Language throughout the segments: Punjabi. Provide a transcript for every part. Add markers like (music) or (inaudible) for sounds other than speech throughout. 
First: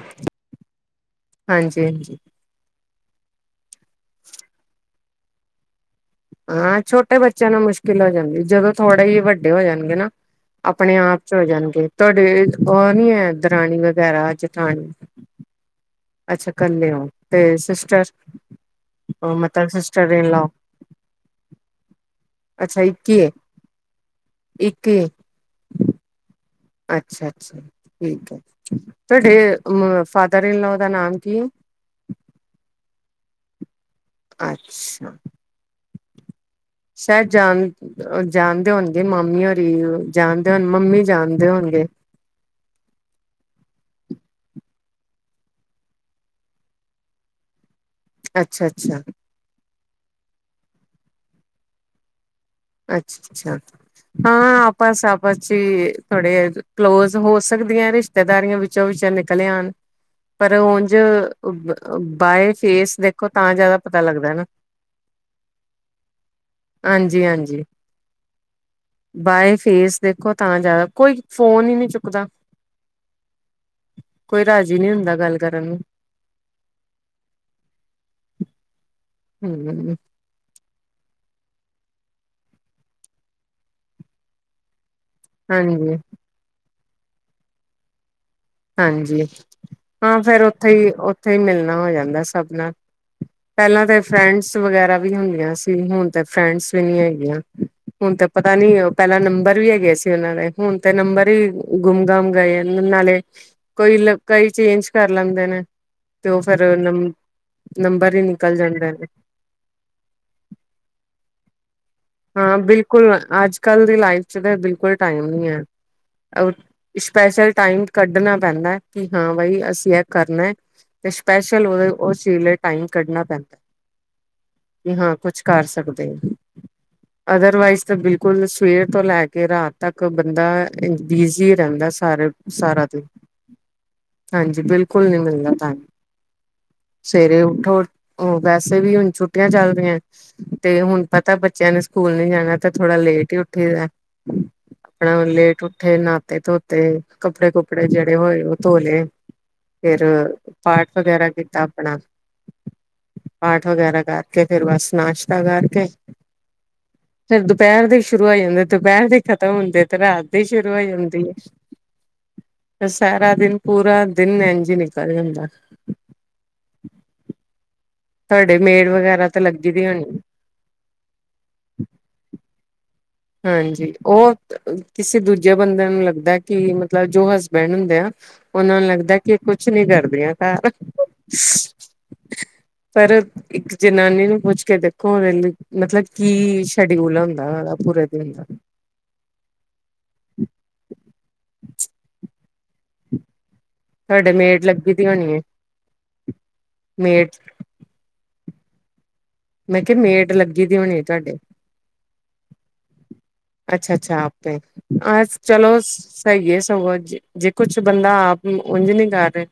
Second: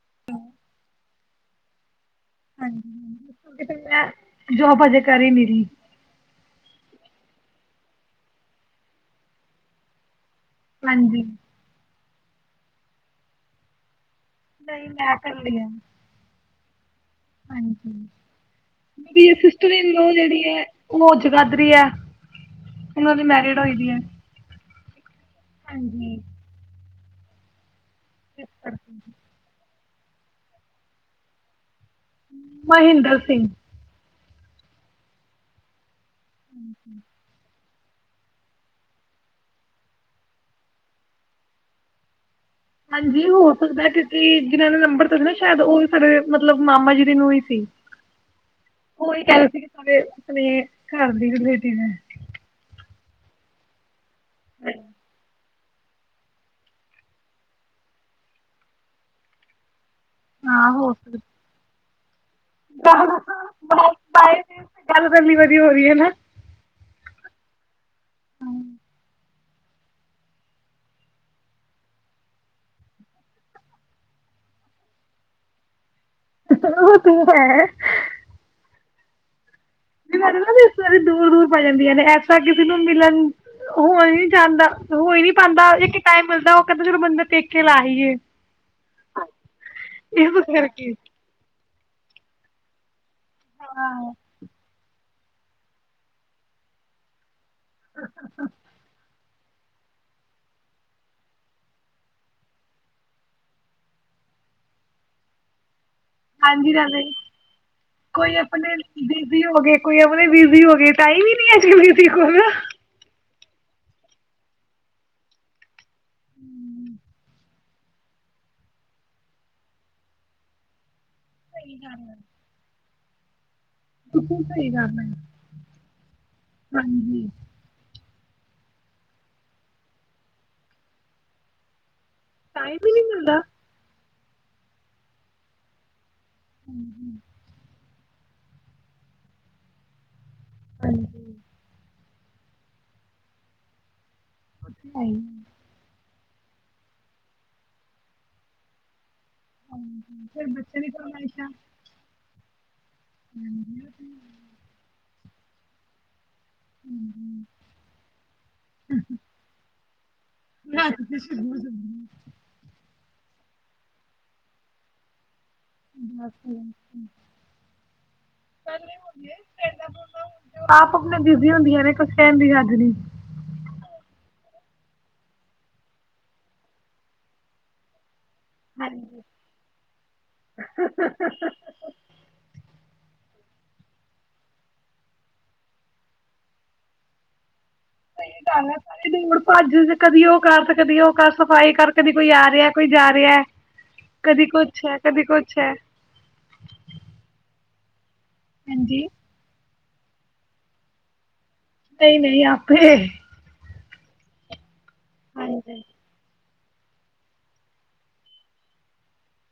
(unintelligible) ਹਾਂਜੀ ਹਾਂਜੀ। ਹਾਂਜੀ, ਤੇ ਫਿਰ ਮੈਂ ਜੋਬ ਅਜੇ ਕਰ ਈ ਨੀ ਰੀ। ਹਾਂ ਛੋਟੇ ਬੱਚਿਆਂ ਨੂੰ ਮੁਸ਼ਕਿਲ ਹੋ ਜਾਂਦੀ, ਜਦੋਂ ਥੋੜੇ ਹੀ ਵੱਡੇ ਹੋ ਜਾਣਗੇ ਨਾ ਆਪਣੇ ਆਪ ਚ ਹੋ ਜਾਣਗੇ। ਤੁਹਾਡੇ ਉਹ ਨੀ ਐ, ਦਰਾਣੀਆਂ। (unintelligible) ਅੱਛਾ ਕੱਲੇ ਓ। ਹਾਂਜੀ ਮੇਰੀ ਮਤਲਬ ਸਿਸਟਰ ਇਨਲਾ ਇਨ ਜਿਹੜੀ ਲਾ ਐ, ਉਹ ਜਗਾਦਰੀ ਐ, ਅੱਛਾ ਉਹਨਾ ਦੀ ਮੈਰਿਡ ਹੋਈ ਦੀ ਐ। ਕੀ। ਅੱਛਾ- ਅੱਛਾ। (inaudible) ਫਾਦਰਰ ਇਨ ਲਓ ਦਾ ਨਾਮ ਕੀ। ਮਹਿੰਦਰ ਸਿੰਘ। ਅੱਛਾ। ਸ਼ਹਿਜਾਨ ਉਹ ਜਾਣਦੇ ਹੋਣਗੇ ਮਾਮੀ ਹੋਰੀ ਨੂੰ, ਜਾਣਦੇ ਹੋਣ ਮੰਮੀ ਜਾਣਦੇ ਹੋਣਗੇ। ਹਾਂਜੀ ਹੋ ਸਕਦਾ ਕਿਉਂਕਿ ਜਿਨਾਂ ਨੇ ਨੰਬਰ ਦਿੱਤਾ ਨਾ ਸ਼ਾਇਦ ਉਹ ਸਾਡੇ ਮਤਲਬ ਮਾਮਾ ਜੀ ਦੇ ਨੂੰ ਹੀ ਸੀ। ਅੱਛਾ-ਅੱਛਾ। ਆਪੇ ਆਪਣੇ ਘਰ ਦੇ ਰਿਲੇਟਿਵ ਐ। ਅੱਛਾ- ਅੱਛਾ। ਹਾਂ ਆਪਸ- ਆਪਸ ਸੀ ਥੋੜੇ ਕਲੋਜ ਹੋ ਸਕਦੀਆਂ ਰਿਸ਼ਤੇਦਾਰੀਆਂ ਵਿੱਚੋਂ -ਵਿੱਚੋਂ ਨਿਕਲ ਆਣ। ਪਰ ਹਾਂ ਹੋ ਉੰਝ। ਸਕਦਾ ਹਾਂ। (unintelligible) ਬਾਏ ਫੇਸ ਦੇਖੋ ਤਾਂ ਜਿਆਦਾ ਬਾਏ ਪਤਾ ਲੱਗਦਾ ਬਾਏ ਨਾ। ਗੱਲ ਕਰਨੀ ਵਧੀਆ ਹੋ ਰਹੀ ਹਾਂਜੀ-ਹਾਂਜੀ ਹਮ। ਬਾਏ ਫੇਸ ਦੇਖੋ ਤਾਂ ਜ਼ਿਆਦਾ ਕੋਈ ਫੋਨ ਹੀ ਨਹੀਂ ਚੁੱਕਦਾ। ਕੋਈ ਰਾਜ਼ੀ ਨਹੀਂ ਹੁੰਦਾ ਗੱਲ ਕਰਨ ਨੂੰ। ਉਹ ਤ ਹੈ। (unintelligible) ਹੂ ਹੂ ਸਾਰੀ ਦੂਰ -ਦੂਰ ਪੈ ਜਾਂਦੀਆਂ ਨੇ ਐਸਾ ਕਿਸੇ ਨੂੰ ਮਿਲਣ ਹੋਣ ਨੀ ਚਾਹੁੰਦਾ। ਹੋ ਨੀ ਪਾਉਦਾ ਹਾਂਜੀ ਇਕ ਟਾਈਮ ਮਿਲਦਾ। ਕਦੀ ਤਾਂ ਬੰਦਾ ਪੇਕੇ ਲਾ ਆਇਏ ਹਾਂਜੀ ਹਾਂ ਫੇਰ ਉੱਥੇ ਹੀ, ਕਰਕੇ ਉੱਥੇ ਹੀ ਮਿਲਣਾ। ਹੋ ਜਾਂਦਾ ਸਭ ਨਾਲ। ਪਹਿਲਾਂ ਹਾਂ ਤੇ ਫਰੈਂਡਸ ਵਗੈਰਾ। ਵੀ ਹੁੰਦੀਆਂ ਸੀ ਹੁਣ ਤਾਂ ਫਰੈਂਡਸ ਵੀ ਨਹੀਂ ਹੈਗੀਆਂ। ਹੁਣ ਤੇ ਪਤਾ ਨੀ ਪਹਿਲਾ ਨੰਬਰ। ਵੀ ਹੈਗੇ ਸੀ ਉਹਨਾਂ ਦੇ ਹੁਣ ਤੇ ਨੰਬਰ ਹੀ ਗੁੰਮ ਗਮ ਗਏ ਨਾਲੇ ਕੋਈ ਕਈ ਚੇਂਜ ਕਰ ਲੈਂਦੇ ਨੇ ਤੇ ਉਹ ਹਾਂਜੀ ਫੇਰ ਨਮ ਨਾਲੇ ਨਮ ਕੋਈ ਆਪਣੇ ਬਿਜੀ ਹੋ ਗਏ ਕੋਈ ਆਪਣੇ ਬਿਜ਼ੀ ਹੋ ਗਏ ਟਾਈਮ ਹੀ ਨੀ ਹੈ (unintelligible) ਹਾਂ ਸਹੀ ਬਿਲਕੁਲ ਅੱਜ ਕੱਲ ਦੀ ਲਾਈਫ ਚ ਤਾਂ ਬਿਲਕੁਲ ਟਾਈਮ ਨਹੀਂ ਹੈ ਸਪੈਸ਼ਲ ਟਾਈਮ ਕੱਢਣਾ ਪੈਂਦਾ ਕਿ ਹਾਂ ਬਾਈ ਅਸੀਂ ਇਹ ਕਰਨਾ ਹੈ ਅਤੇ ਸਪੈਸ਼ਲ ਉਹਦੇ ਗੱਲ ਹੈ ਉਸ ਚੀਜ਼ ਲਈ ਟਾਈਮ ਕੱਢਣਾ ਪੈਂਦਾ ਬਿਲਕੁਲ ਸਹੀ ਕਿ ਗੱਲ ਹੈ ਹਾਂ ਕੁਛ ਕਰ ਸਕਦੇ ਹੋ ਹਾਂਜੀ ਅਦਰ ਵਾਈਸ ਤੇ ਬਿਲਕੁਲ ਸਵੇਰ ਤੋਂ ਲੈ ਕੇ ਰਾਤ ਤੱਕ ਬੰਦਾ ਬਿਜੀ ਰਹਿੰਦਾ ਸੀ ਸਾਰੇ ਟਾਈਮ ਸਾਰਾ ਹੀ ਦਿਨ ਨਹੀਂ ਮਿਲਦਾ ਹਾਂਜੀ ਬਿਲਕੁਲ ਨਹੀਂ ਮਿਲਦਾ ਟਾਈਮ ਸਵੇਰੇ ਉਠੋ ਉਹ ਵੈਸੇ ਵੀ ਹੁਣ ਛੁੱਟੀਆਂ ਚੱਲ ਰਹੀਆਂ ਤੇ ਹੁਣ ਹਾਂਜੀ ਪਤਾ ਬੱਚ ਐਨੇ ਸਕੂਲ ਨੀ ਜਾਣਾ ਤਾਂ ਥੋੜਾ ਲੇਟ ਹੀ ਉੱਠੀ ਦਾ ਨਹੀਂ ਆਪਣਾ ਲੇਟ ਉੱਠੇ ਨਾ ਤੇ ਧੋਤੇ ਕੱਪੜੇ-ਕੁੱਪੜੇ ਜਿਹੜੇ ਹੋਏ ਉਹ ਧੋ ਲੇ। ਫਿਰ, ਹਾਂਜੀ ਫਿਰ ਬੱਚੇ ਪਾਠ ਦੀ ਵਗੈਰਾ ਫਰਮਾਇਸ਼ਾਂ ਕੀਤਾ ਆਪਣਾ। ਪਾਠ ਵਗੈਰਾ ਕਰਕੇ ਫਿਰ ਬਸ ਨਾਸ਼ ਤਾਂ ਕਰਕੇ ਫਿਰ ਦੁਪਹਿਰ ਦੇ ਸ਼ੁਰੂ ਹੋ ਜਾਂਦੇ ਦੁਪਹਿਰ ਦੇ ਖਤਮ ਹੁੰਦੇ ਤੇ ਰਾਤ ਦੀ ਸ਼ੁਰੂ ਹੋ ਰਾਤ ਦੇ ਜਾਂਦੀ ਹੈ ਸ਼ੁਰੂ ਹੋ ਜਾਂਦੀਆਂ ਏ। ਸਾਰਾ ਦਿਨ ਪੂਰਾ ਦਿਨ ਇੰਝ ਹੀ ਨਿਕਲ ਜਾਂਦਾ। (unintelligible) (unintelligible) ਤੁਹਾਡੇ ਮੇਡ ਵਗੈਰਾ ਤਾਂ ਲੱਗੀ ਦੀ ਹੋਣੀ ਆਪ ਆਪਣਾ ਬਿਜ਼ੀ ਹੁੰਦੀਆਂ ਨੇ ਕੁਛ ਕਹਿਣ ਦੀ ਹੱਦ ਨੀ। ਹਾਂਜੀ ਉਹ ਕਿਸੇ ਦੂਜੇ ਬੰਦੇ ਨੂੰ ਲੱਗਦਾ ਕਿ ਮਤਲਬ ਜੋ ਹਸਬੈਂਡ ਹੁੰਦੇ ਆ ਉਹਨਾ ਨੂੰ ਲੱਗਦਾ ਕਿ ਕੁਛ ਨੀ ਕਰਦੀਆਂ ਘਰ। ਪਰ ਇੱਕ ਜਨਾਨੀ ਨੂੰ ਪੁੱਛ ਕੇ ਦੇਖੋ ਉਹਦੇ ਲਈ ਮਤਲਬ ਕੀ ਸ਼ਡਿਊਲ ਹੁੰਦਾ ਉਹਦਾ। ਪੂਰੇ ਸਹੀ ਦਿਨ ਦਾ ਗੱਲ ਐ ਕਦੀ ਭੱਜ, ਕਦੀ ਉਹ ਕਰ ਤੇ ਕਦੀ ਉਹ ਕਰ ਸਫ਼ਾਈ ਕਰ ਕਦੀ ਕੋਈ ਆ ਰਿਹਾ ਕੋਈ ਜਾ ਰਿਹਾ ਤੁਹਾਡੇ ਕਦੀ ਮੇਡ ਕੁਛ ਲੱਗੀ ਦੀ ਕਦੀ ਹੋਣੀ ਹੈ, ਕੁਛ ਮੇਡ। ਹਾਂਜੀ ਮੈਂ ਕਿਹਾ ਮੇਡ ਲੱਗੀ ਦੀ ਹੋਣੀ ਤੁਹਾਡੇ। ਨਹੀਂ-ਨਹੀਂ ਆਪੇ ਅੱਛਾ-ਅੱਛਾ ਆਪੇ ਅਹ ਚਲੋ ਸਹੀ ਏ। ਸਗੋਂ ਜੇ ਕੁਛ ਬੰਦਾ ਆਪ ਉੰਝ ਨੀ ਕਰ ਰਿਹਾ,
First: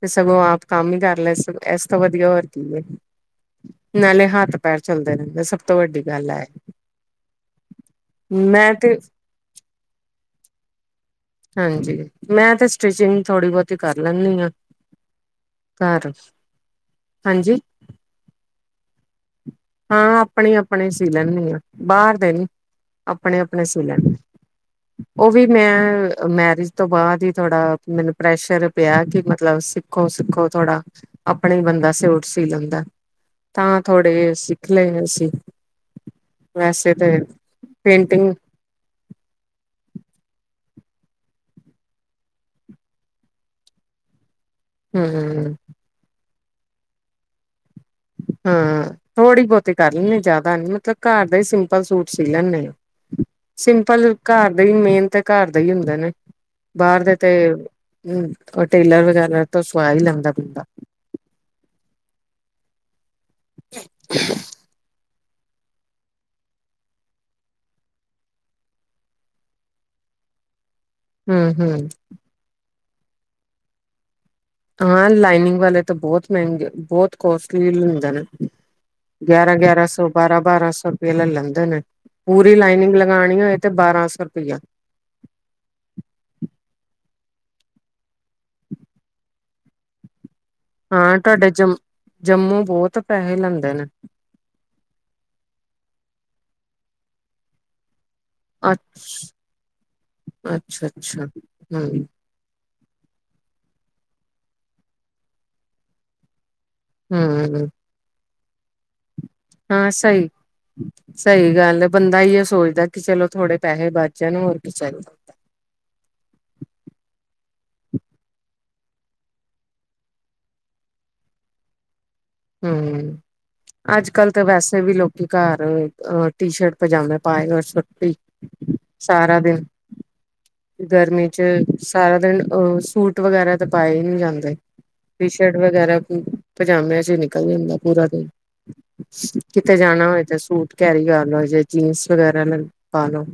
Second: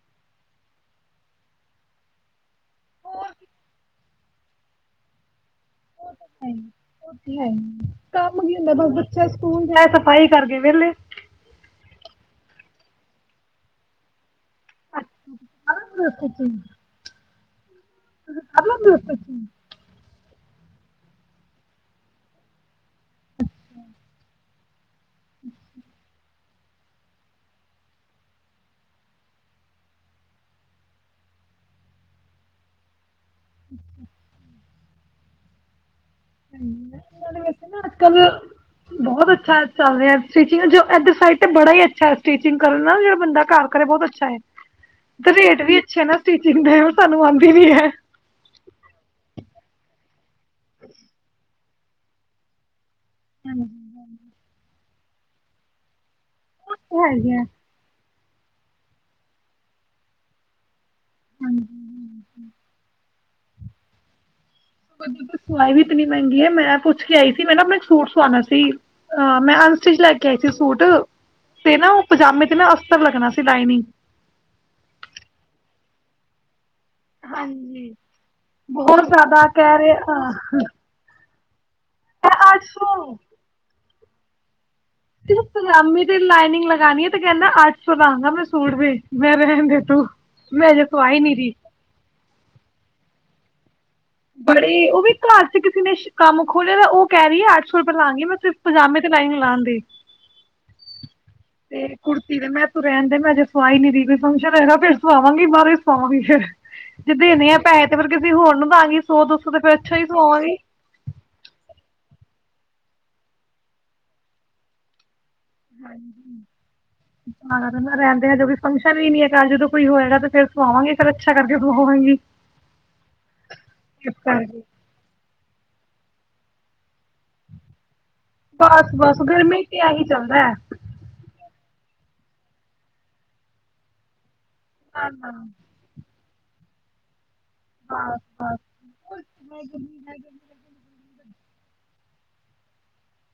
ਤੇ ਸਗੋਂ ਆਪ ਕੰਮ ਹੀ ਕਰ ਲੈ ਇਸ ਤੋਂ ਵਧੀਆ ਹੋਰ ਕੀ ਏ। ਨਾਲੇ ਹੱਥ-ਪੈਰ ਚੱਲਦੇ ਰਹਿੰਦੇ। ਤੋਂ ਵੱਡੀ ਗੱਲ ਹੈ ਹਾਂਜੀ ਲੈ ਆਉਨੀ ਆ ਕੰਮ ਕੀ ਮੈਂ ਹੁੰਦਾ ਬਸ ਤੇ ਬੱਚੇ ਸਕੂਲ ਜਾਏ ਸਫ਼ਾਈ ਕਰਕੇ ਵਿਹਲੇ। ਹਾਂਜੀ, ਮੈਂ ਤੇ ਸਟਿਚਿੰਗ ਥੋੜ੍ਹੀ ਬਹੁਤੀ ਕਰ ਲੈਂਨੀ ਆ। ਅੱਛਾ (unintelligible) ਸਟੀਚਿੰਗ ਹਾਂਜੀ ਤੁਸੀਂ ਕਰ ਲੈਂਦੇ ਓ ਸਟੀਚਿੰਗ? ਹਾਂ ਆਪਣੇ-ਆਪਣੇ ਸੀ ਲੈਂਨੀ ਆ, ਬਾਹਰ ਦੇ ਨੀ, ਆਪਣੇ-ਆਪਣੇ ਸੀ ਲੈਨੀ। ਉਹ ਵੀ ਮੈਂ ਮੈਰਿਜ ਉਸ ਤੋਂ ਬਾਅਦ ਹੀ ਥੋੜਾ ਮੈਨੂੰ ਪ੍ਰੈਸ਼ਰ ਪਿਆ ਕਿ ਮਤਲਬ ਸਿੱਖੋ-ਸਿੱਖੋ ਥੋੜਾ, ਆਪਣਾ ਈ ਬੰਦਾ ਸੂਟ ਸੀ ਲੈਂਦਾ। ਤਾਂ ਥੋੜੇ ਸੀ ਸਿੱਖ ਲਏ ਅਸੀਂ (unintelligible) ਵੈਸੇ ਤੇ ਦਾ ਵੈਸੇ ਨਾ ਅੱਜ-ਕੱਲ, ਪੇਂਟਿੰਗ ਬਹੁਤ ਅੱਛਾ ਚੱਲ ਰਿਹਾ ਸਟੀਚਿੰਗ ਚ ਇੱਧਰ ਸਾਡੇ ਤੇ ਬੜਾ ਹੀ ਅੱਛਾ ਹੈ ਸਟੀਚਿੰਗ ਕਰਨ ਨਾਲ ਜਿਹੜਾ ਬੰਦਾ ਘਰ ਕਰੇ ਬਹੁਤ ਅੱਛਾ ਏ। ਤਾਂ ਹਮ ਰੇਟ ਵੀ ਅੱਛੇ ਨਾ ਸਟੀਚਿੰਗ ਤਾਂ ਸਾਨੂੰ ਆਂਦੀ ਨੀ ਹੈ। ਹਾਂ, ਥੋੜ੍ਹੀ ਬਹੁਤੀ ਕਰ ਲੈਂਨੀ ਜ਼ਿਆਦਾ ਨੀ ਮਤਲਬ ਘਰ ਦਾ ਈ ਸਿੰਪਲ ਸੂਟ ਸੀ ਲੈਂਨੇ ਆ। ਹੈਗੇ ਸਿੰਪਲ ਘਰ ਦੇ ਮੇਨ ਤੇ ਘਰ ਦਾ ਹੀ ਹੁੰਦਾ ਨੇ ਬਾਹਰ ਦੇ ਤੇ ਆ ਹੂੰ ਉਹ ਟੇਲਰ ਵਗੈਰਾ ਤੋਂ ਸੁਆ ਹੀ ਲੈਂਦਾ ਬੰਦਾ ਹਾਂਜੀ (unintelligible) ਸਵਾਈ ਵੀ ਇਤਨੀ ਮਹਿੰਗੀ ਹੈ ਮੈਂ ਪੁੱਛ ਕੇ ਆਈ ਸੀ। ਮੈਂ ਨਾ ਇੱਕ ਸੂਟ ਸਵਾਉਣਾ ਸੀ ਅ ਮੈਂ ਅਨਸਟਿਚ ਲੈ ਕੇ ਆਈ ਸੀ। ਸੂਟ ਤੇ ਹੂੰ-ਹੂੰ ਨਾ ਉਹ ਪਜਾਮੇ ਤੇ ਨਾ (unintelligible) ਪੱ (unintelligible) ਲੱਗਣਾ ਸੀ ਲਾਇਨੀ ਹਾਂ ਲਾਈਨਿੰਗ ਵਾਲੇ ਤਾਂ ਬਹੁਤ ਮਹਿੰਗੇ ਬਹੁਤ ਕੋਸਟਲੀ ਹੁੰਦੇ ਨੇ ਬਹੁਤ ਜ਼ਿਆਦਾ ਕਹਿ ਗਿਆਰਾਂ-ਗਿਆਰਾਂ ਰਹੇ ਸੌ ਹਾਂ ਬਾਰਾਂ-ਬਾਰਾਂ ਸੌ ਰੁਪਏ ਲੈ ਲੈਂਦਾ ਨਾ (unintelligible) ਮੈਂ ਪੂਰੀ ਅੱਠ ਲਾਈਨਿੰਗ ਸੌ ਲਗਾਣੀ ਹੋਏ ਤੇ ਬਾਰਾਂ ਸੌ ਗ਼ਰਕ ਜਾ ਤੇ ਜੇ ਪਜਾਮੀ ਤੇ ਲਾਈਨਿੰਗ ਲਗਾਣੀ ਆ ਤੇ ਕਹਿੰਦਾ ਅੱਠ ਸੌ ਲਾਗਾ ਮੈਂ ਸੂਟ ਵੀ ਮੈਂ ਰਹਿੰਦੇ ਤੂੰ ਹਾਂ ਤੁਹਾਡੇ ਜੰਮ ਜੰਮੂ ਬਹੁਤ ਪੈਸੇ ਲੈਂਦੇ ਨਾ (inaudible) ਬੜੇ ਉਹ ਵੀ ਘਰ ਚ ਕਿਸੇ ਨੇ ਕੰਮ ਖੋਲ੍ਹਿਆ ਤਾਂ ਉਹ ਕਹਿ ਰਹੀ ਹੈ ਅੱਠ ਸੌ ਰੁਪਏ ਲਾਂਗੀ ਮੈਂ ਸਿਰਫ਼ ਅ ਪਜਾਮੇ ਤੇ ਲਾਈਨਿੰਗ ਲਾਉਣ ਦੀ ਅੱਛਾ-ਅੱਛਾ ਤੇ ਕੁੜਤੀ ਦੇ ਮੈਂ ਤੂੰ ਰਹਿਣ ਦੇ ਮੈਂ ਅਜੇ ਸਵਾਈ ਨੀ ਰਹੀ ਕੋਈ ਫੰਕਸ਼ਨ ਹੋਏਗਾ ਫਿਰ ਸਵਾਵਾਂਗੀ ਬਾਹਰੋਂ ਹੀ ਸਵਾਵਾਂਗੀ ਫੇਰ ਜੇ ਦੇਣੇ ਆ ਹੂੰ-ਹੂੰ ਪੈਸੇ ਤੇ ਫਿਰ ਹੋਰ ਨੂੰ (unintelligible) ਸੌ ਤੇ ਫਿਰ ਹਾਂ ਅੱਛਾ ਹੀ ਸਹੀ ਸਵਾਵਾਂਗੀ ਸਹੀ ਗੱਲ ਏ ਬੰਦਾ ਸੋਚਦਾ ਕਿ ਚਲੋ ਥੋੜੇ ਪੈਸੇ ਬਚ ਜਾਣ ਹੋਰ ਕੀ ਚਾਹੀਦਾ ਹ ਰਹਿੰਦੇ ਹਜੇ ਕੋਈ ਫੰਕਸ਼ਨ ਵੀ ਨੀ ਹੈ ਘਰ ਜਦੋਂ ਕੋਈ ਹੋਏਗਾ ਤੇ ਫਿਰ ਸਵਾਵਾਂਗੀ ਫੇਰ ਅੱਛਾ ਕਰਕੇ ਸਵਾਵਾਂਗੀ। ਹੂੰ ਅੱਜ ਇਸ ਕੱਲ੍ਹ ਤਾਂ ਕਰਕੇ ਵੈਸੇ ਵੀ ਲੋਕੀ ਘਰ ਅ ਟੀ ਸ਼ਰਟ ਪਜਾਮੇ ਪਾਏ ਅਰ ਸੁੱਟੀ ਬਸ ਬਸ ਸਾਰਾ ਗਰਮੀ ਦਿਨ ਤੇ ਆਹੀ ਚੱਲਦਾ ਹੈ ਗਰਮੀ ਚ ਸਾਰਾ ਦਿਨ ਅਹ ਸੂਟ ਵਗੈਰਾ ਤੇ ਪਾਏ ਹੀ ਨੀ ਜਾਂਦੇ। ਟੀ ਸ਼ਰਟ ਵਗੈਰਾ ਹੀ ਪਜਾਮਿਆਂ ਚ ਹੀ ਨਿ (unintelligible) ਐ ਈ ਹੁੰਦਾ ਪੂਰਾ ਹਾਂ ਦਿਨ ਕਿਤੇ ਜਾਣਾ ਹੋਏ ਤੇ ਸੂਟ ਕੈਰੀ ਕਰ ਲਏ ਜੇ ਜੀਨਸ ਵਗੈਰਾ ਮ ਪਾ ਲੋ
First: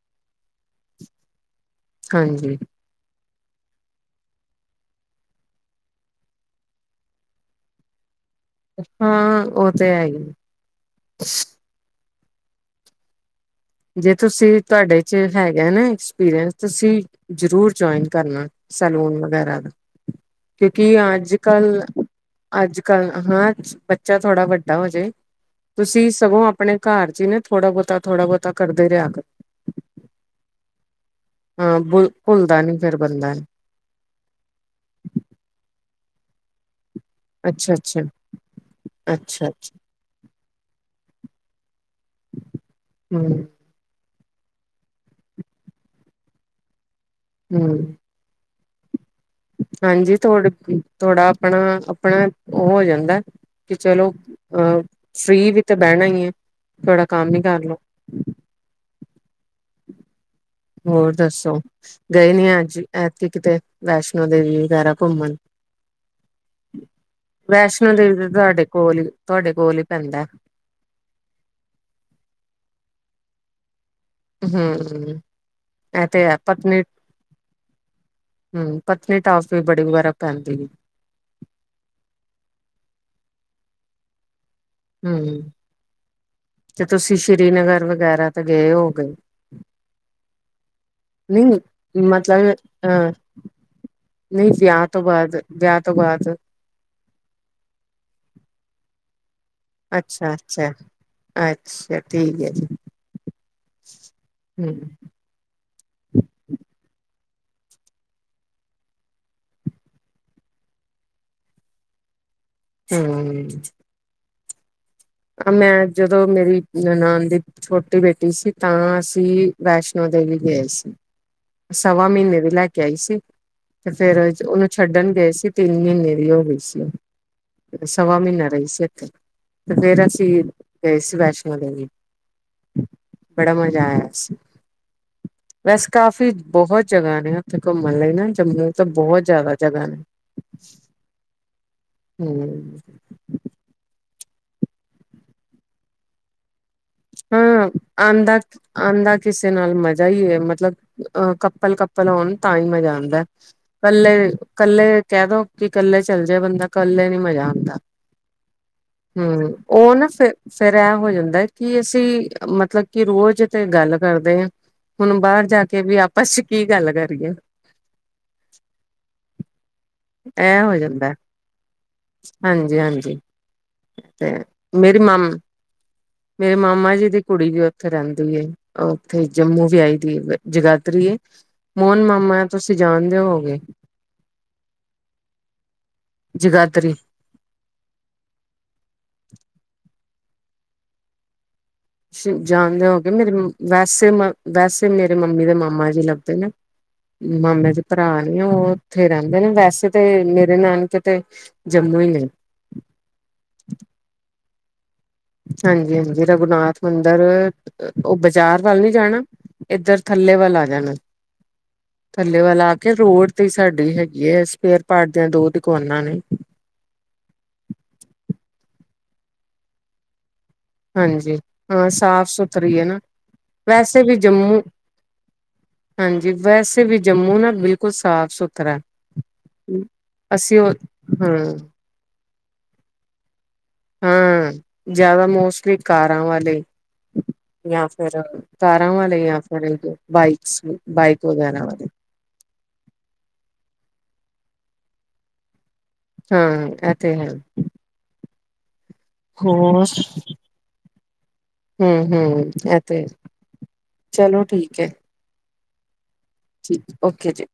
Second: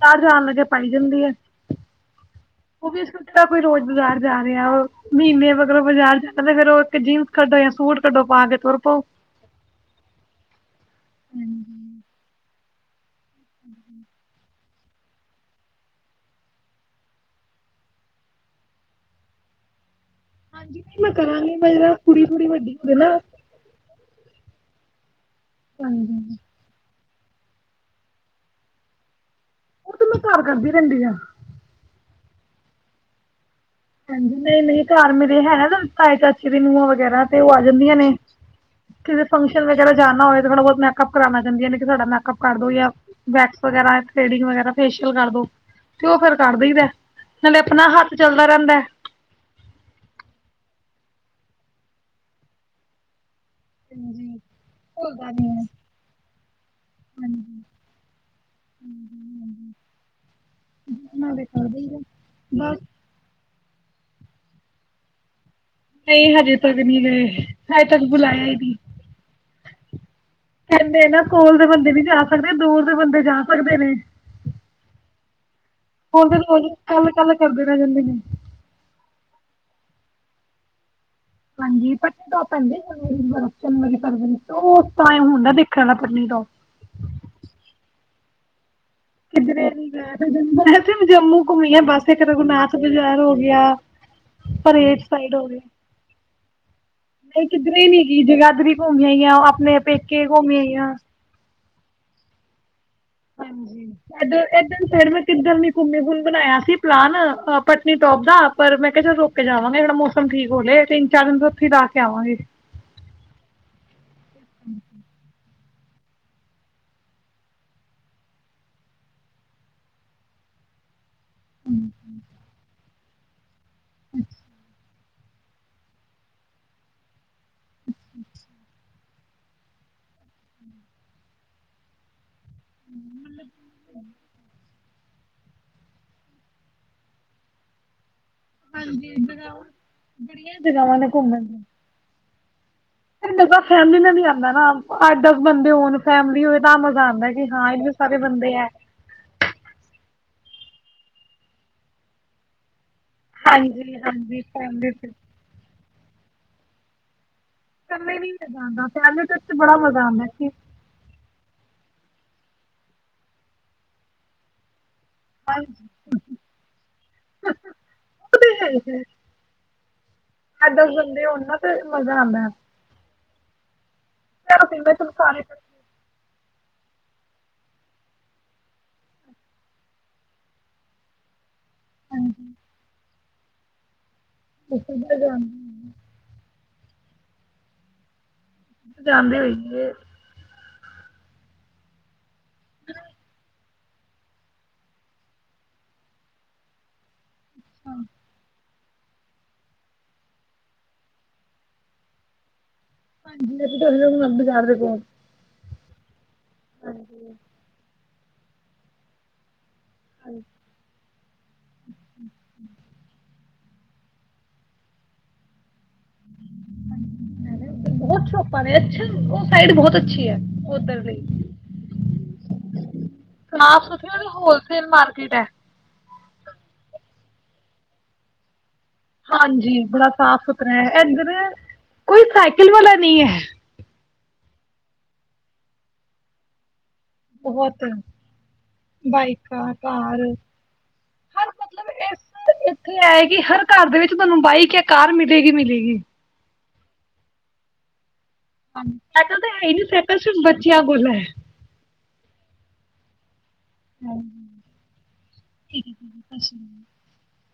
ਬਾਹਰ ਜਾਣ ਲੱਗੇ ਪਾਈ ਦੀ ਹੁੰਦੀ ਏ। ਹਾਂਜੀ ਤਾਂ ਕੋਈ ਰੋਜ਼ ਬਜ਼ਾਰ ਜਾ ਰਿਹਾ ਉਹ ਮਹੀਨੇ ਮਗਰੋਂ ਬਾਜ਼ਾਰ ਜਾਂਦਾ ਤੇ ਫੇਰ ਉਹ ਇੱਕ ਜੀਨਸ ਕੱਢੋ ਜਾਂ ਸੂਟ ਕੱਢੋ। ਪਾ ਕੇ ਤੁਰ ਪਓ। ਹਾਂ ਉਹ ਤੇ ਹੈ ਹੀ ਜੇ ਤੁਸੀਂ ਤੁਹਾਡੇ ਚ ਹੈਗੇ ਨਾ ਐਸ ਪੀਰੀਅਸ ਤੁਸੀਂ ਜਰੂਰ ਜਇਨ ਕਰਨਾ ਸੈਲੂਨ ਵਗੈਰਾ ਦਾ ਕਿਉਂਕਿ ਅੱਜ ਕੱਲ ਅੱਜ ਕੱਲ ਹਾਂ ਬੱਚਾ ਥੋੜਾ ਵੱਡਾ ਵਜੇ (inaudible) ਤੁਸੀਂ ਸਗੋਂ ਆਪਣੇ ਘਰ ਜੀਨੇਂ ਥੋੜਾ ਬਹੁਤਾ ਥੋੜਾ ਬਹੁਤ ਤਾਂ ਕਰੱਦੇ ਰਿਹਾ ਕਰੋ ਉਹ ਤੂੰ ਮੈਂ ਘਰ ਕਰਦੀ ਰਹਿੰਦੀ ਆ ਹਾਂ ਭ ਭੁੱਲਦਾ ਨੀ ਫੇਿਰ ਬੰਦਾ ਨ ਖ ਚਸੀਨੂੰ (unintelligible) ਵਗਰਾ ਤੇ ਉਹ ਆ ਅੱਛਾ ਜਾਂਦੀਆਂ ਅੱਛਾ ਨੇ ਕਿਸੇ ਅੱਛਾ ਫੰਕਸ਼ਨ ਅੱਛਾ ਵਗੈਰਾ ਜਾਣਾ ਹੋਵੇ ਥੋੜਾ ਬਹੁਤ ਮੇਕਅਪ ਕਰਾਣਾ ਜਾਂਦੀਆਂ ਨੇ ਸਾਡਾ ਮੇਕਅਪ ਕਰ ਦੋ ਜਾਂ ਹਮ ਵੈਕਸ ਵਗੈਰਾ ਥਡਿੰਗ ਵਗੈਰਾ ਫੇਸ਼ੀਅਲ ਕਰ ਦੋ ਤੇ ਉਹ ਫੇਰ ਕਰ ਦੇਈ ਦਾ ਹੈ ਨਾਲੇ ਹਮ ਆਪਣਾ ਹੱਥ ਚੱਲਦਾ ਕਰ ਆਂਦਾ ਐ ਹਾਂਜੀ ਥੋ ਥੋੜਾ ਆਪਣਾ ਆਪਣਾ ਉਹ ਹੋ ਜਾਂਦਾ ਕਿ ਚਲੋ ਅਹ ਫ੍ਰੀ ਵੀ ਤੇ ਬਹਿਣਾ ਹੀ ਹੈ। ਥੋੜਾ ਕੰਮ ਹੀ ਕਰ ਲਓ ਹੋਰ ਦੱਸੋ ਗਏ ਨੀ ਅੱਜ ਐਤਕੀ ਕਿਤੇ ਵੈਸ਼ਨੋ ਦੇਵੀ ਵਗੈਰਾ ਘੁੰਮਣ ਨਹੀਂ ਹਜੇ ਤੱਕ ਨਹੀਂ ਗਏ, ਹਜੇ ਵੈਸ਼ਨੋ ਤੱਕ ਬੁਲਾਇਆ ਹੀ ਨਹੀਂ। ਪੈਦਾ। ਕਹਿੰਦੇ ਨਾ ਕੋਲ ਦੇ ਬੰਦੇ ਨੀ ਜਾ ਸਕਦੇ, ਦੂਰ ਦੇ ਬੰਦੇ ਜਾ ਸਕਦੇ ਨੇ। ਹੂੰ, ਇਹ ਤੇ ਕੋਲ ਹੈ, ਦੇ ਲੋਕ ਪਤਲੀ ਕੱਲ ਕੱਲ ਕਰਦੇ ਰਹਿ ਜਾਂਦੇ ਨੇ ਹੂੰ, ਪਤਲੀਟਾਪ ਵੀ ਬੜੀ (unintelligible) ਤਾਂ ਪੈਂਦੀ ਵੀ। ਹਾਂਜੀ, ਪਤਨੀਟੋਪ (inaudible) ਉਸ ਟਾਈਮ ਹਮ ਹੁੰਦਾ ਦੇਖਣ ਦਾ ਤੇ ਤੁਸੀਂ ਸ੍ਰੀਨਗਰ ਵਗੈਰਾ (inaudible) ਗਏ ਹੋ ਕਿਧਰੇ ਨਹੀ ਗਏ, ਮੈਂ ਸਿਰਫ਼ ਜੰਮੂ ਘੁੰਮੀ ਆ, ਨਹੀਂ ਬਸ ਇੱਕ ਮਤਲਬ ਰਘੁਨਾਥ ਅਹ ਬਾਜ਼ਾਰ ਹੋ ਗਿਆ, ਨਹੀਂ ਵਿਆਹ ਪਰੇਡ ਤੋਂ ਬਾਅਦ ਸਾਈਡ ਹੋ ਗਈ, ਵਿਆਹ ਤੋਂ ਬਾਅਦ ਇਹ ਕਿੱਧਰੇ ਨੀ ਗਈ ਜਗਾਦਰੀ ਗਈ ਆ, ਉਹ ਅੱਛਾ, ਅੱਛਾ, ਅੱਛਾ, ਠੀਕ ਹੈ ਜੀ। ਹਾਂਜੀ ਇਧਰੇ ਹਮ ਇਧਰ ਸਾਈਡ ਮੈਂ ਕਿੱਧਰ ਨੀ ਘੁੰਮੀ, ਫਿਰ ਹੁਣ ਬਣਾਇਆ ਸੀ ਪਲਾਨ ਹਨਾ ਪਤਨੀਟੋਪ ਦਾ ਪਰ ਮੈਂ ਕਿਹਾ ਚਲ ਰੁੱਕ ਕੇ ਜਾਵਾਂਗੇ, ਥੋੜਾ ਮੌਸਮ ਠੀਕ ਹੋਜੇ, ਤਿੰਨ ਚਾਰ ਦਿਨ ਤੋਂ ਉੱਥੇ ਲਾ ਕੇ ਆਵਾਂਗੇ ਹੂੰ। (unintelligible) ਮੈਂ ਜਦੋਂ ਮੇਰੀ ਨਨਾਣ ਦੀ ਛੋਟੀ ਬੇਟੀ ਸੀ ਤਾਂ ਅਸੀਂ ਵੈਸ਼ਨੋ ਦੇਵੀ ਗਏ ਸੀ। ਸਵਾ ਮਹੀਨੇ ਵੀ ਲੈਕੇ ਗੲੇ ਸੀ। ਤੇ ਫੇਰ (unintelligible) ਉਹਨੂੰ ਛੱਡਣ ਗਏ ਸੀ, ਤਿੰਨ ਮਹੀਨੇ ਦੀ ਹੋ ਗਈ ਸੀ। ਸਵਾ ਮਹੀਨਾ ਰਹੀ ਸੀ ਇੱਥੇ। ਤੇ ਫੇਰ ਅਸੀਂ ਗਏ ਸੀ, ਵੈਸ਼ਨੋ ਦੇਵੀ। ਬੜਾ ਮਜ਼ਾ ਆਇਆ ਸੀ। ਵੈਸੇ ਕਾਫ਼ੀ ਬਹੁਤ ਜਗ੍ਹਾ ਨੇ ਉੱਥੇ ਘੁੰਮਣ ਲਈ ਨਾ। ਜੰਮੂ ਤਾਂ ਹਾਂਜੀ ਬਹੁਤ (unintelligible) ਜ਼ਿਆਦਾ ਜਗ੍ਹਾ ਨੇ। ਬੜੀਆਂ ਜਗਾਵਾਂ ਨੇ ਘੁੰਮਣ ਨੂੰ। ਹੂ। ਮਜਾ ਫੈਮਲੀ ਨਾਲ ਵੀ ਆਉਂਦਾ ਨਾ ਅੱਠ ਦਸ ਬੰਦੇ ਹੋਣ ਫੈਮਲੀ ਹੋਵੇ। ਹਾਂ, ਆਂਦਾ ਆਂਦਾ ਕਿਸੇ ਨਾਲ ਮਜ਼ਾ ਹੀ ਹੈ। ਮਤਲਬ ਅਹ ਕੱਪਲ ਕੱਪਲ ਹੋਣ ਤਾਂ ਹੀ ਮਜ਼ਾ ਆਉਂਦ ਹਾਂਜੀ ਇਕੱਲੇ ਹਾਂਜੀ ਇਕੱਲੇ ਫੈਮਿਲੀ ਟ੍ਰਿਪ ਕਹਿ ਦੋ ਕਿ ਕੱਲੇ ਚੱਲ ਜਾਏ ਬੰਦਾ, ਕੱਲੇ ਨੀ ਮਜਾ ਆਂ (unintelligible) ਤੇ ਜਾਂਦਾ ਹੂ, ਫੈਮਿਲੀ ਟ੍ਰਿਪ ਤੇ ਬੜਾ ਉਹ ਮਜ਼ਾ ਨਾ ਆਉਂਦਾ ਫਿਰ ਕਿ ਫੇਰ ਐ ਹੋ ਜਾਂਦਾ। ਅਸੀਂ ਮਤਲਬ ਕਿ ਰੋਜ਼ ਤੇ ਗੱਲ ਕਰਦੇ ਹਾਂ, ਹੁਣ ਬਾਹਰ ਜਾ ਕੇ ਵੀ ਆਪਸ ਚ ਕੀ ਗੱਲ ਕਰੀਏ। ਉਹ ਤੇ ਹੈ ਹੀ ਹੈ ਇਹ ਅੱਠ ਹੋ ਦਸ ਜਾਂਦਾ ਬੰਦੇ ਹੋਣ ਨਾ ਤੇ ਮਜ਼ਾ ਆਉਂਦਾ। ਹਾਂਜੀ ਹਾਂਜੀ। ਤੇ ਚਲੋ ਫਿਰ ਮੈਂ ਮਿਰਮਮ, ਤੁਹਾਨੂੰ ਤੇ ਮਾਮਾ ਜੀ ਦੀ ਕੁੜੀ ਵੀ ਉੱਥੇ ਰਹਿੰਦੀ ਹੈ। ਮੋਹਨ ਮਾਮਾ ਤੁਸੀਂ ਜਾਣਦੇ ਹੋ, (unintelligible) (unintelligible) ਜਗਾਤਰੀ, ਜਾਂਦੇ ਹੋਈ ਏ, ਜਾਣਦੇ ਹੋਗੇ ਮੇਰੇ ਵੈਸੇ ਮ ਵੈਸੇ ਮੇਰੇ ਮੰਮੀ ਦੇ ਮਾਮਾ ਜੀ ਲੱਗਦੇ ਨੇ, ਮਾਮੇ ਦੇ ਭਰਾ ਨੀ ਹੋਰ? ਉੱਥੇ ਰਹਿੰਦੇ ਨੇ ਵੈਸੇ ਤੇ ਮੇਰੇ ਨਾਨਕੇ ਕਿਤੇ ਜੰਮੂ ਹੀ ਨੇ, ਬਾਜ਼ਾਰ (unintelligible) ਹਾਂਜੀ- ਹਾਂਜੀ, ਜਗੁਨਾਥ ਮੰਦਿਰ, ਉਹ ਬਾਜ਼ਾਰ ਵੱਲ ਨਹੀਂ ਜਾਣਾ? ਇੱਧਰ ਥੱਲੇ ਵੱਲ ਆ ਜਾਣਾ, ਥੱਲੇ ਵੱਲ ਆ ਕੇ ਰੋਡ ਉਥੇ ਈ ਸਾਡੀ ਹੈਗੀ ਏ ਸਪੇਅਰ ਪਾਰਟ ਦੀਆਂ ਦੋ ਦੁਕਾਨਾਂ ਨੇ। ਬਹੁਤ ਸ਼ੋਪਾ ਨੇ ਅੱਛਾ ਉਹ ਸਾਈਡ ਬਹੁਤ ਅੱਛੀ ਹੈ। ਉਧਰ ਹਾਂਜੀ ਲਈ ਹਾਂ ਸਾਫ਼-ਸੁਥਰੀ ਏ ਨਾ, ਸਾਫ ਵੈਸੇ ਵੀ ਸੁਥਰਾ ਤੇ ਜੰਮੂ, ਹੋਲਸੇਲ ਮਾਰਕੀਟ ਹੈ ਹਾਂਜੀ ਵੈਸੇ ਵੀ ਜੰਮੂ ਉਹ ਨਾ ਬਿਲਕੁਲ ਸਾਫ਼-ਸੁਥਰਾ। ਹਾਂਜੀ ਬੜਾ ਸਾਫ਼-ਸੁਥਰਾ ਏ ਹਾਂ ਇੱਧਰ, ਕੋਈ ਸਾ ਈਕਲ ਵਾਲਾ ਨਹੀਂ ਐ। ਹਾਂ ਜ਼ਿਆਦਾ ਮੋਸਟਲੀ ਕਾਰਾਂ ਵਾਲੇ ਬਹੁਤ ਜਾਂ ਫਿਰ ਕਾਰਾਂ ਵਾਲੇ ਜਾਂ ਫਿਰ ਬਾਈਕਾਂ ਕਾਰ ਬਾਈਕਸ ਬਾਈਕ ਹਰ ਵਗੈਰਾ ਵਾਲੇ। ਮਤਲਬ ਇਸ ਇੱਥੇ ਹੈ ਕਿ ਹਰ ਘਰ ਦੇ ਵਿੱਚ ਤੁਹਾਨੂੰ ਬਾਈਕ ਜਾਂ ਕਾਰ ਮਿਲੇਗੀ-ਮਿਲੇਗੀ। ਹਾਂ ਇਹ ਤੇ ਹੈ। ਏਦਾ ਤਾਂ ਹੈ ਈ ਹੋਰ ਨੀ ਸਾਈਕਲ ਸਿਰਫ ਬੱਚਿਆਂ ਕੋਲ ਹੈ। ਹੂੰ ਇਹ ਤੇ ਹੈ। ਚਲੋ ਠੀਕ ਏ। ਠੀਕ ਏ ਦੀਦੀ। ਠੀਕ ਓਕੇ ਜੀ।